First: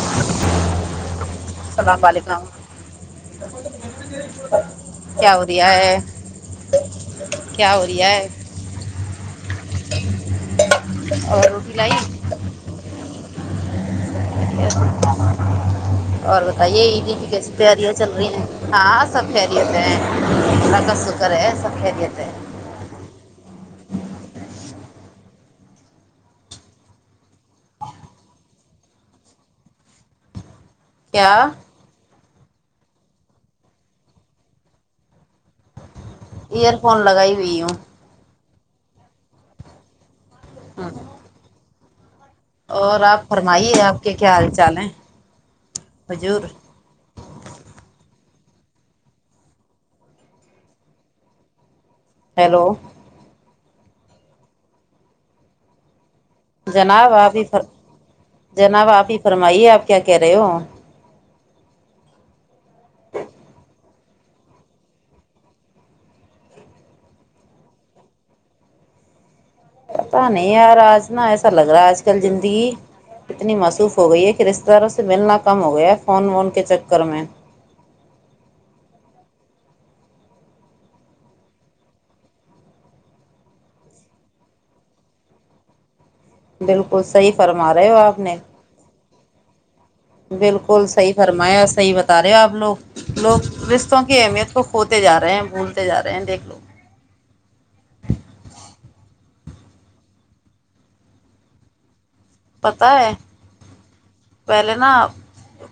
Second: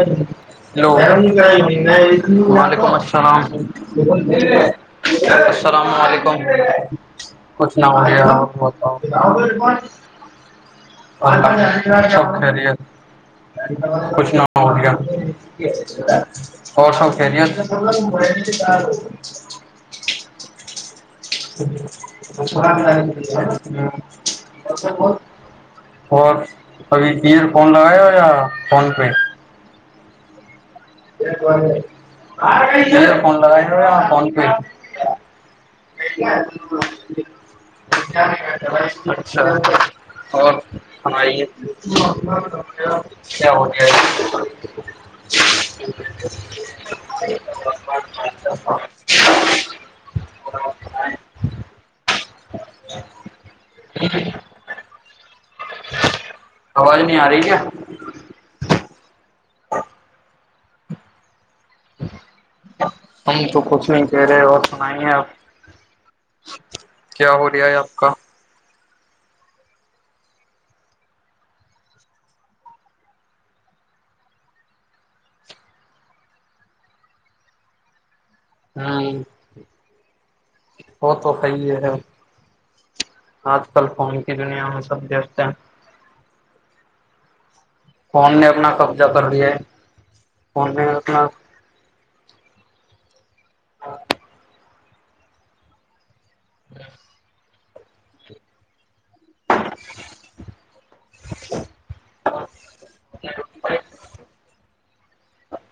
hello السلام علیکم وعلیکم السلام کیا ہو رہا السلام ہے علیکم کیا خوش ہو رہا نام ہے بتا اور روٹی لائی خریت خوش نام اور بتائیے عید سب کی کیسی خیریت پیں چل رہی ہیں ہاں سب خریت ہیں سکر ہے سب خریت ہے اور ابھی ایئر فون لگایا ہو یا فون پہ [unintelligible] پ کیا کو [unintelligible] فون لگائی ہوا فون پہ ایئر فون لگائی ہوئی ہوں [unintelligible] اچھا اور ہوں ہماری یہ جی اور آپ کیا ہو فرمائیے آپ کے کیا حال چال ہیں گ [inaudible] حضور [unintelligible] [unintelligible] ہیلو [unintelligible] [inaudible] آواز جناب نہیں آ رہی آبھی کیا جناب آبھی فرمائیے آپ کیا کہہ رہے ہو ہم تو کچھ نہیں کہہ رہے اور سنائیے آپ کیا ہو رہیا ہے آپ کا پتہ نہیں یار آج ن ایسا لگ رہا ہے آج کل زندگی اتنی مصوف ہو گئی ہے کہ رشتتے داروں سے ملنا کم ہو گیا ہے فون وون کے چکر میں ہوں وہ تو صی ہے آج کل فون کی دنیا میں سب دیکھتے ہیں بالکل صحی فرم س رہے ہو آپ نے کرڑی ہے فون نے بالکل صحی اپنا فرمایا صحیح بتا رہے ہو آپ لوگ لوگ رستتوں کی اہمیت کو ہوتے جا رہے ہیں بھولتےا رہے ہیں دیکھ ہیلو [inaudible] پتا ہے [inaudible] پہلے نا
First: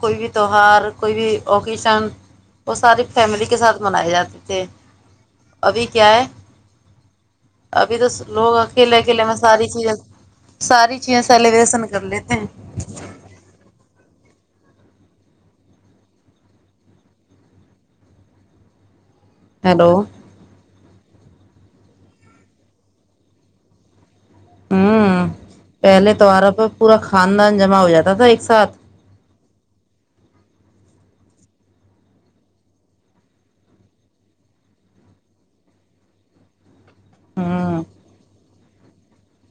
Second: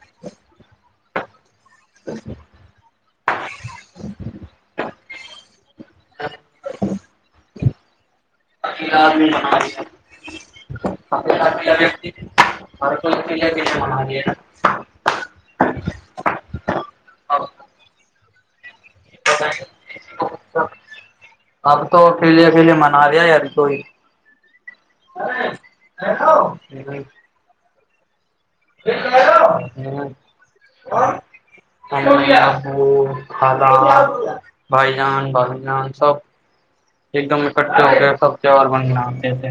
کوئی بھی تیوار کوئی بھی ا کشن وہ ساریے فیملی کے ساتھ منائے جاتے تھے ابھی کیا ہے ابھی تو لوگ اکیلے اکیلا اکیلے آدمی میں بنا ساری لیا چیزیں ساری چیزیں سیلیبریشن کر لیتے ہیں ا [inaudible] ہلو اب تو آکریلیا اکیلے منا رہیا ابھی کوئی ہوں پہلے توہارا پ پورا خاندان جمع ہو جاتا ایک سات بو دادا بھائی جان بائی جان سب ایک دم ہوں اکٹھے ہو گئے سب اور بننا کیسے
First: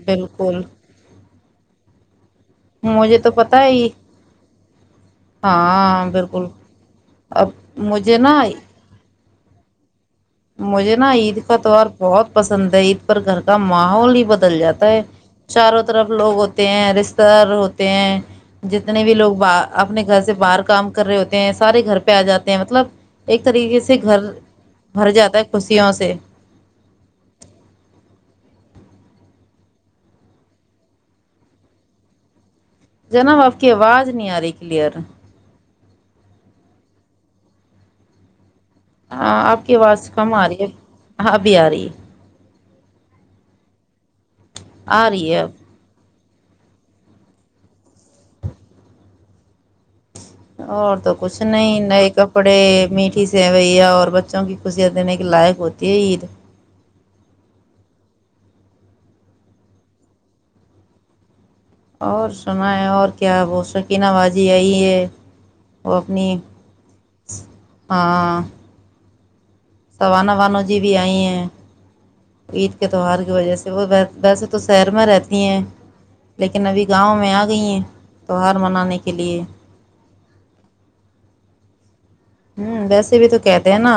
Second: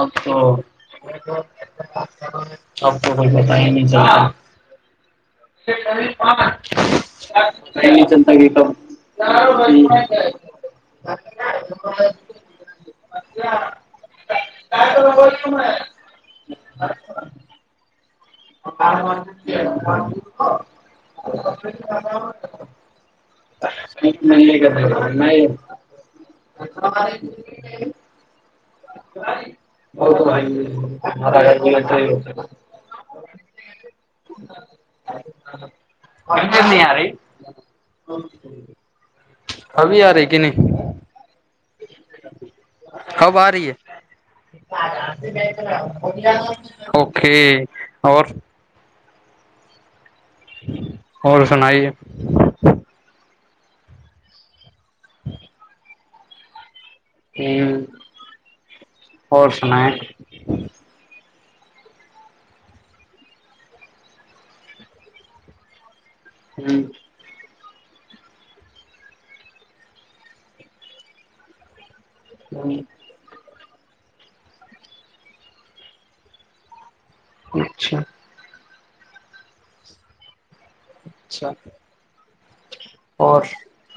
اب تو بالکل اچ [inaudible] سب کو مجھے کو تو پتا ہی نہیںلتالتا ہاں بالکل اب ک مجھے نا سر ب مجھے نا عید کا تہوار بہت پسند ہے عید پر گھر کا ماحول ہی بدل جاتا ہے چاروں طرف لوگ ہوتے ہیں رشتے دار ہوتے ہیں جتنے بھی لوگ ب اپنے گھر سے باہر کام کر رہے ہوتے ہیں سارے گھر پہ آ جاتے ہیں مطلب ایک طریقے سے گھر نہیں کرتے بھر جاتا ہے خوشیوں سے نہیں ا جناب آپ کی آواز نہیں آ رہی کلیئر ک نہیں یارے ہاں آپ کی آواز کم آ رہی ہے ہاں ابھی آ رہی ہے خب آ رہی ہے آ رہی ہے اب [unintelligible] اوکے اور اور تو کچھ نہیں نئے کپڑے میٹھی س ہوئی ہے اور بچوں کی خوشیاں دینے کے لائق ہوتی ہے عید اور سنائیں اور سنا ہے اور کیا وہ شوقین بازی آئی ہے اور اپنی ہ ہاں سوانا وانو جی بھی آئی ہیں عید کے تہوار کی وجہ سے وہ ویسے تو سیر میں رہتی ہیں لیکن ابھی گاؤں میں آ گئی ہیں اچھا تو ہر منانے کے لیے اچھا ہوں ویسے بھی تو اور کہتے ہیں نا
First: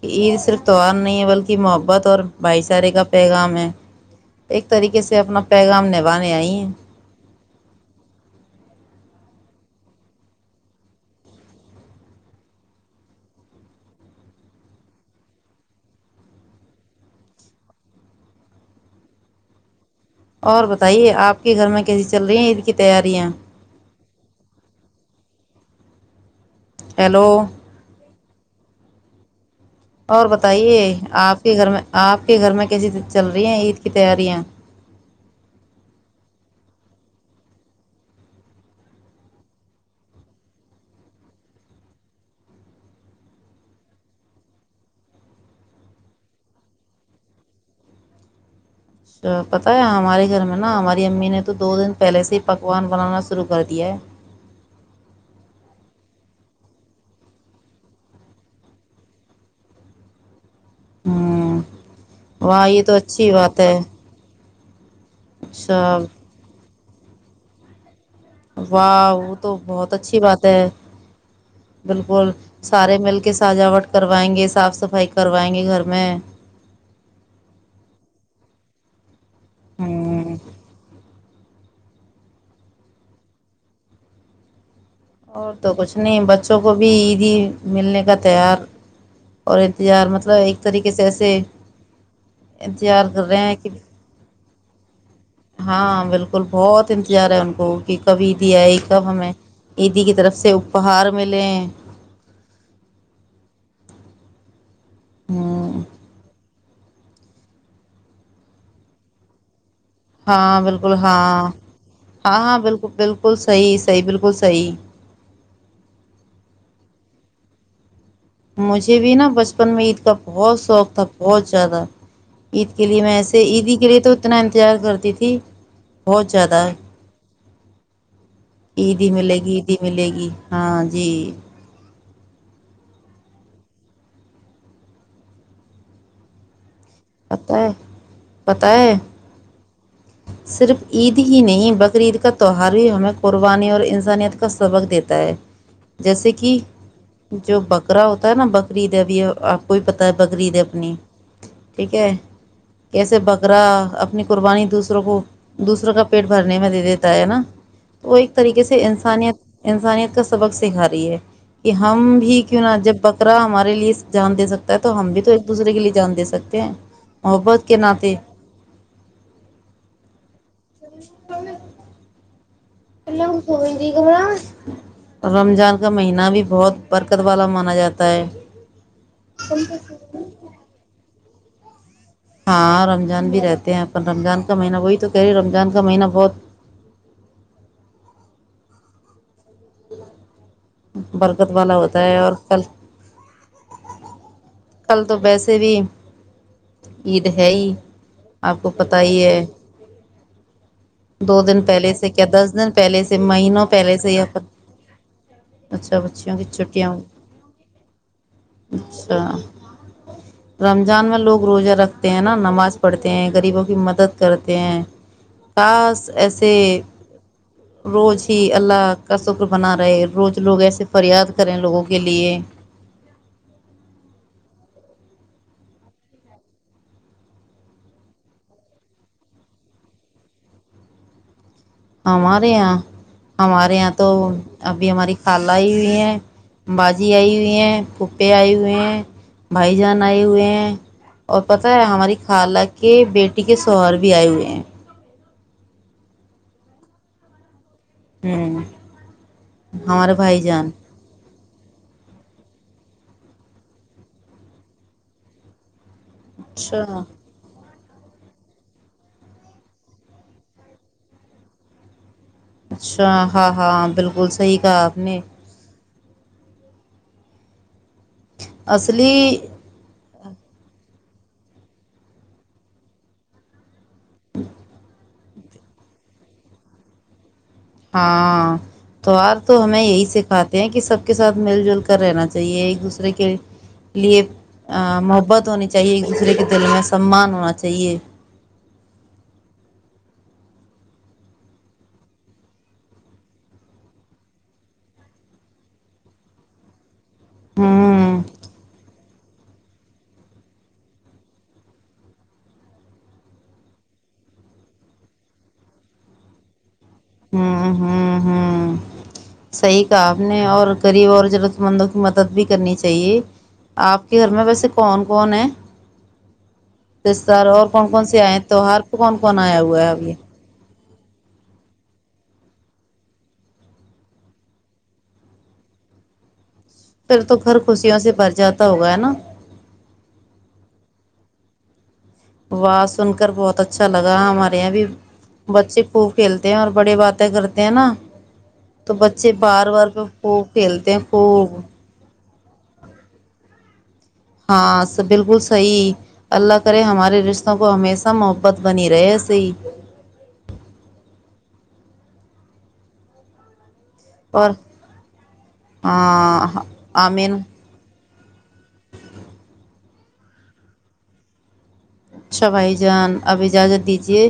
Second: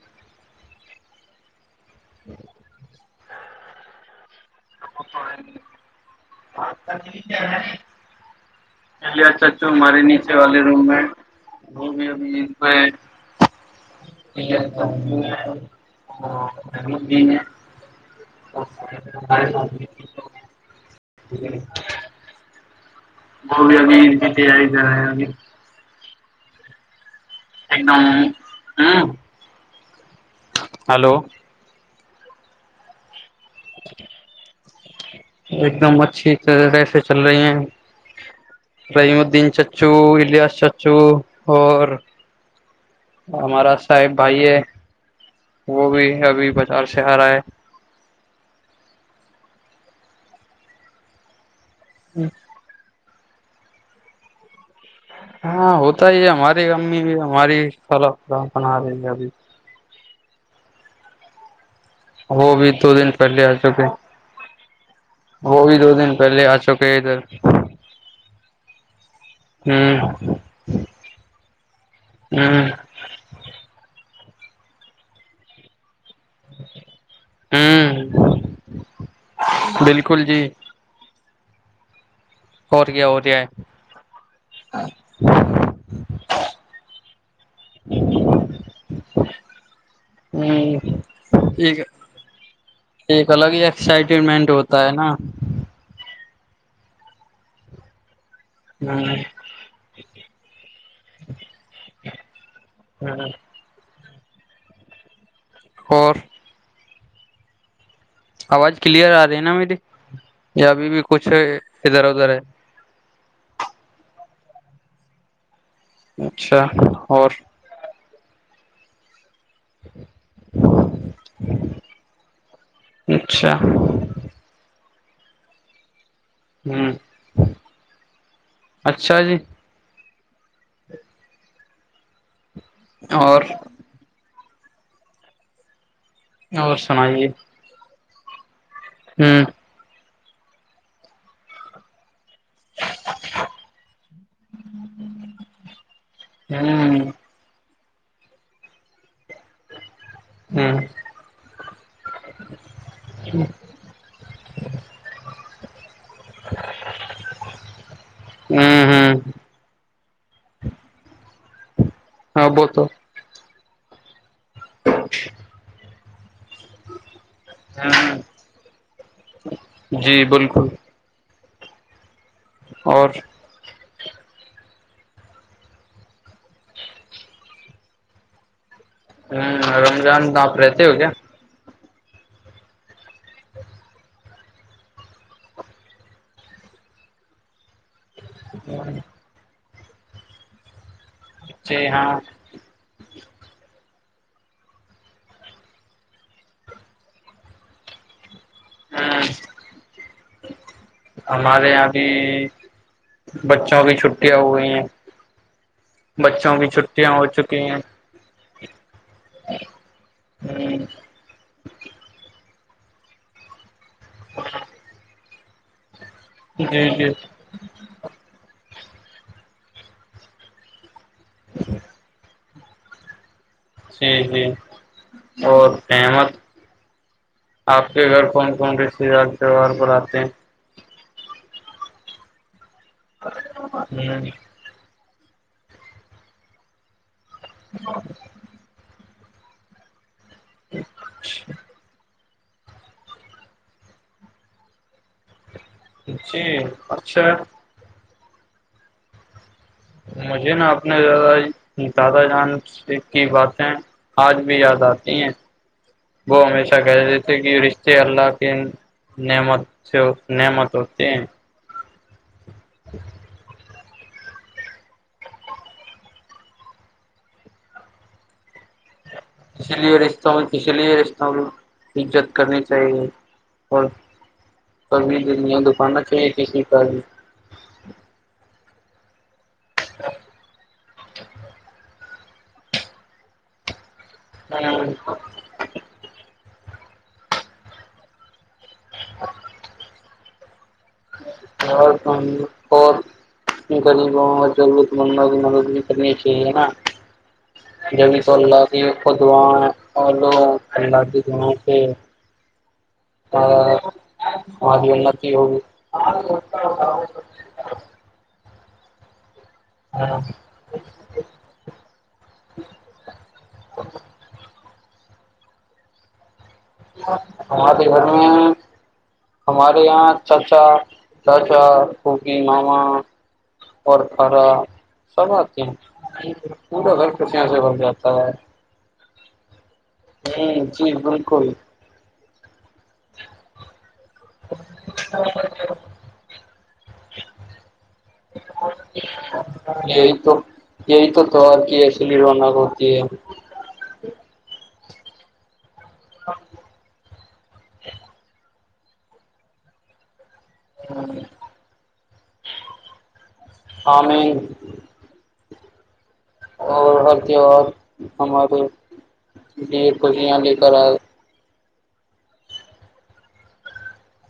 کہ ع صرف توار نہیں ہے بلکہ بہت اور بھائی سارے کا پیغ میں ایک طریقے سے اپنا پیغام نبھانے آئی ہیں ج چچو ہمارے نیچے والے روم میں وہ بھی پہ اور بتائیے آپ کے گھر میں کیسی چل رہی ہیں عید ک گو بھی اب ت ت ہے رہ ہے ہیلو ایک دم ہوں اور بتائیے آپ کے گھر میں آپ کے گھر میں کیسیے چل رہی ہیں عید کی تیاریاں [unintelligible] ایک دم اچھی طرح سے چل رہی ہیں رحیم الدین چچو الیاس چچو اور ہمارا صاحب بھائی ہے وہ بھی ابھی بازار سے آ رہا ہے [unintelligible] تو پتتا ہے ہمارے گھر میں نا ہماری امی نے تو [unintelligible] تو دو دن پہلے سے ہی پکوان بنانا [unintelligible] شرو کر دیا [unintelligible] ہاں ہوتا ہی ہے ہماری امی بھی ہماری سال بنا رہی ہیں ابھی [unintelligible] ہوں [inaudible] وہ واہ بھی یہ دو تو دن اچھی پہلے آ بات ہے چکے [unintelligible] وہ بھی دو اچھا دن پہلے آ چک [unintelligible] پدھر [inaudible] واہ وہ تو بہت اچھی بات ہے بالکل ہوں سارے مل کے سجاوٹ کر [unintelligible] کروائیں گے صاف صفائی کروائیں گے گھر میں [unintelligible] ہوں [inaudible] بالکل ہوں جی [unintelligible] ہوت کیا ہو رہیا ہے [unintelligible] اور تو کچھ نہیں بچوں کو بھی عیدی ملنے کا تیار [unintelligible] اور [inaudible] انتظار مطلب ایک طریقے ہ سے ایسے ایک انتظار کر ایک رہے الگ ہیں ہی کہ ایکسائٹمنٹ ہوتا ہے نا ہاں بالکل [unintelligible] بہت انتظار ہے ان کو کہ کبھی [unintelligible] دیا ہی کب ہ ہمیں [unintelligible] کی طرف سے اپر [unintelligible] اپہار ملیں [unintelligible] ہ ہوں اور [inaudible] آواز کلیئر آ رہی ہے نا میری [unintelligible] ہاں یا ابھی بالکل بھی کچھ ہاں ادھر ادھر ہاں ہے ہاں بالکل بالکل [unintelligible] بالکل صحیح صحی بالکل صحیح [unintelligible] اچھا اور [unintelligible] مجھے بھی نا بس [unintelligible] بچپن میں عید کا بہت شوق تھا بہت زیادہ عید کے لیے میں ایسے اچھا عیدی کے لیے تو اتنا انتظار کرتے [unintelligible] تتھی [unintelligible] بہت زیادہ ہ عید اچھا جی ملے گی عیدی ملے گی [unintelligible] ہاں جی [unintelligible] اور [unintelligible] اور [inaudible] پتا [unintelligible] پتاہ ہے ہ صرف عید ہی نہیں بقرعید کا تہوہار ہمیں قربانی اور انسانیت کا سبق دیتا ہے جیسے کہ ہ جو بک کرا ہوتا ہے نا بکریید ہے ابھی آپ کو بکریید ہ اپنی ٹھیک ہے کیسے بکرا اپنی قربانی دوسری وہ دوسروں کا پیٹ بھرنے میں دے دیتا ہے نا تو وہ ایک طریقے سے ہ ہ انسانیت انسانیت کا سبق سکھا رہی ہے کہ ہم بھی ہاں کیوں وہ نہا تو جب پکرا ہمارا ریلیز جان د سکتا ہے تو ہم بھی تو ایک دوسرے کے لیے جانے سکتے محبت کے ناطے جی بالکل تو اور الل ا ہو گئی رمضان کا مہینہ بھی بہت برکت والا مانا جاتا ہے ہوں رمضان تو آپ رہتے ہو کیا ہاں رمضان بھی رہتے ہیں اپن رمضان کا مہینہ وہی تو کہہ رہی رمضان کا مہینہ بہت ا برکت والا جی ہوتا ہاں ہے اور کل کل تو ویسے بھی عید ہے ہی آپ کو پت ہی ہے دو دن ہمارے یہاں پہلے بھی سے کیا دس دن پہلے سے مہینوں بچوں کی پہلے سے یا چھٹیاں پ ہو گئی ہیں اچھا بچیوں کی چھٹیاں ہو ہ [inaudible] اچھا جی رمضان میں لوگ روزہ رکھتے ہیں نا نماز پڑتے ہیں غریبوں کی مت مدد کرتے ہیں کس ایسے جی روز ہی اللہ کا شکر بنا رہے روز لوگ ایسے فریاد کریں لوگوں کے لیے جی جی اور احمد آپ کے گھر کون کون رسیار تہوار پر آتے ہیں آ م ریاں ہمارے یہاں تو ہیں ابھی ہماری خالا ہی بھی ہیں باز بھجی آئی ہوئی ہیں پھپے آئی ہو ہیں بھائی جان بن ہوئے ہیں اور پتہ ہے ہماری خال کے بیٹی کے سوہر بھی آئے ہوئے ہیں جی اچھا پینن مجھے نا اپنے زیادہ دادہ جان کی باتیں آج بھی یاد آتی ہیں وہ ہمیشہ اچھا کہہ دی تھے کہ ر کیرلا کی نعمت سے نعمت ہوتی ہیں اچھا ہاں ہاں بالکل صحیح کہا آپ نے اس اس اسلی اس لیے رشتوں اسی لیے رش عزت کرنی چاہیے اور ہ د دکان نہ ک ت ہاں توار تو ہمیں یہی سکھاتے ہیں کہ سب کے سھ مل جل کر رہنا چ تو یہ ایک دوسرے کے لیے محبت ہونی چاہیے ایک دوسرے کے دل میں سمان ہونا چاہیے [unintelligible] اور ہم اور غریبوںوں کو ضرورتند کی مدد بھی کرنی چاہیے نا جنی ہوں سولنا نہیں کو دا اور لو الی دائ سے ا مج انتی ہو ہاں ہاں ہاں [unintelligible] صحیح کہا آپ نے اور غریب اور ضرورت مندوں کی مدد بھی کرنی چاہیے آپ کے گھر میں ویسے کون بنے ہمارے گھر میں تہوار پہ کون کون آیا ہمارے ہوا ہے اب یہاں یہ چاچا چاچا کووبی ماما اور کارا سب آتے ہیں پورا گھر ک پھر تو یہاں سے بھر خوشیوں جاتا سے ہے بھر جاتا ہوگا ہے نا ہ چیز ب کوئی باز سن کر بہت اچھا لگا ہمارے یہاں بھی بچے خوب کھیلتے ہیں اور بڑے باتیں کرتے ہیں نا تو بچے بار بار پہ یہی خوب کھیلتے ہیں خوب پیروانہ کو ہوتی ہے [unintelligible] ہاں س بالکل صحیح [unintelligible] اللہ کرے ہمارے رشتوں کو ہمیشہ محبت بنی رہے سےے ہاں [unintelligible] عمین [unintelligible] اور ہاں اور اور آمین تیوار [unintelligible] ہمارے بھیڑ خوشیاں لے کر آئے [unintelligible] اچھا بھائی جان اب اجازت دیجیے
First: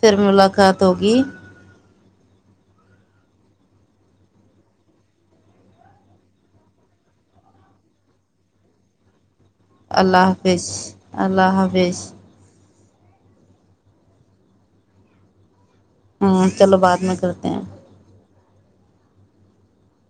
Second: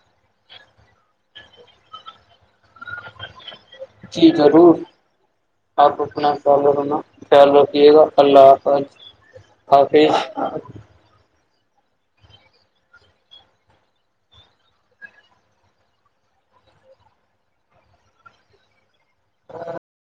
پھر ملاقات ہوگی [unintelligible] جی ضرور آپ اپنا خیال رکھنا خیال رکھیے گا اللہ حافظ [unintelligible] اللہ حافظ اللہ حاظ بیس ہاں چلو بعد میں کرتے ہیں ہاں [unintelligible]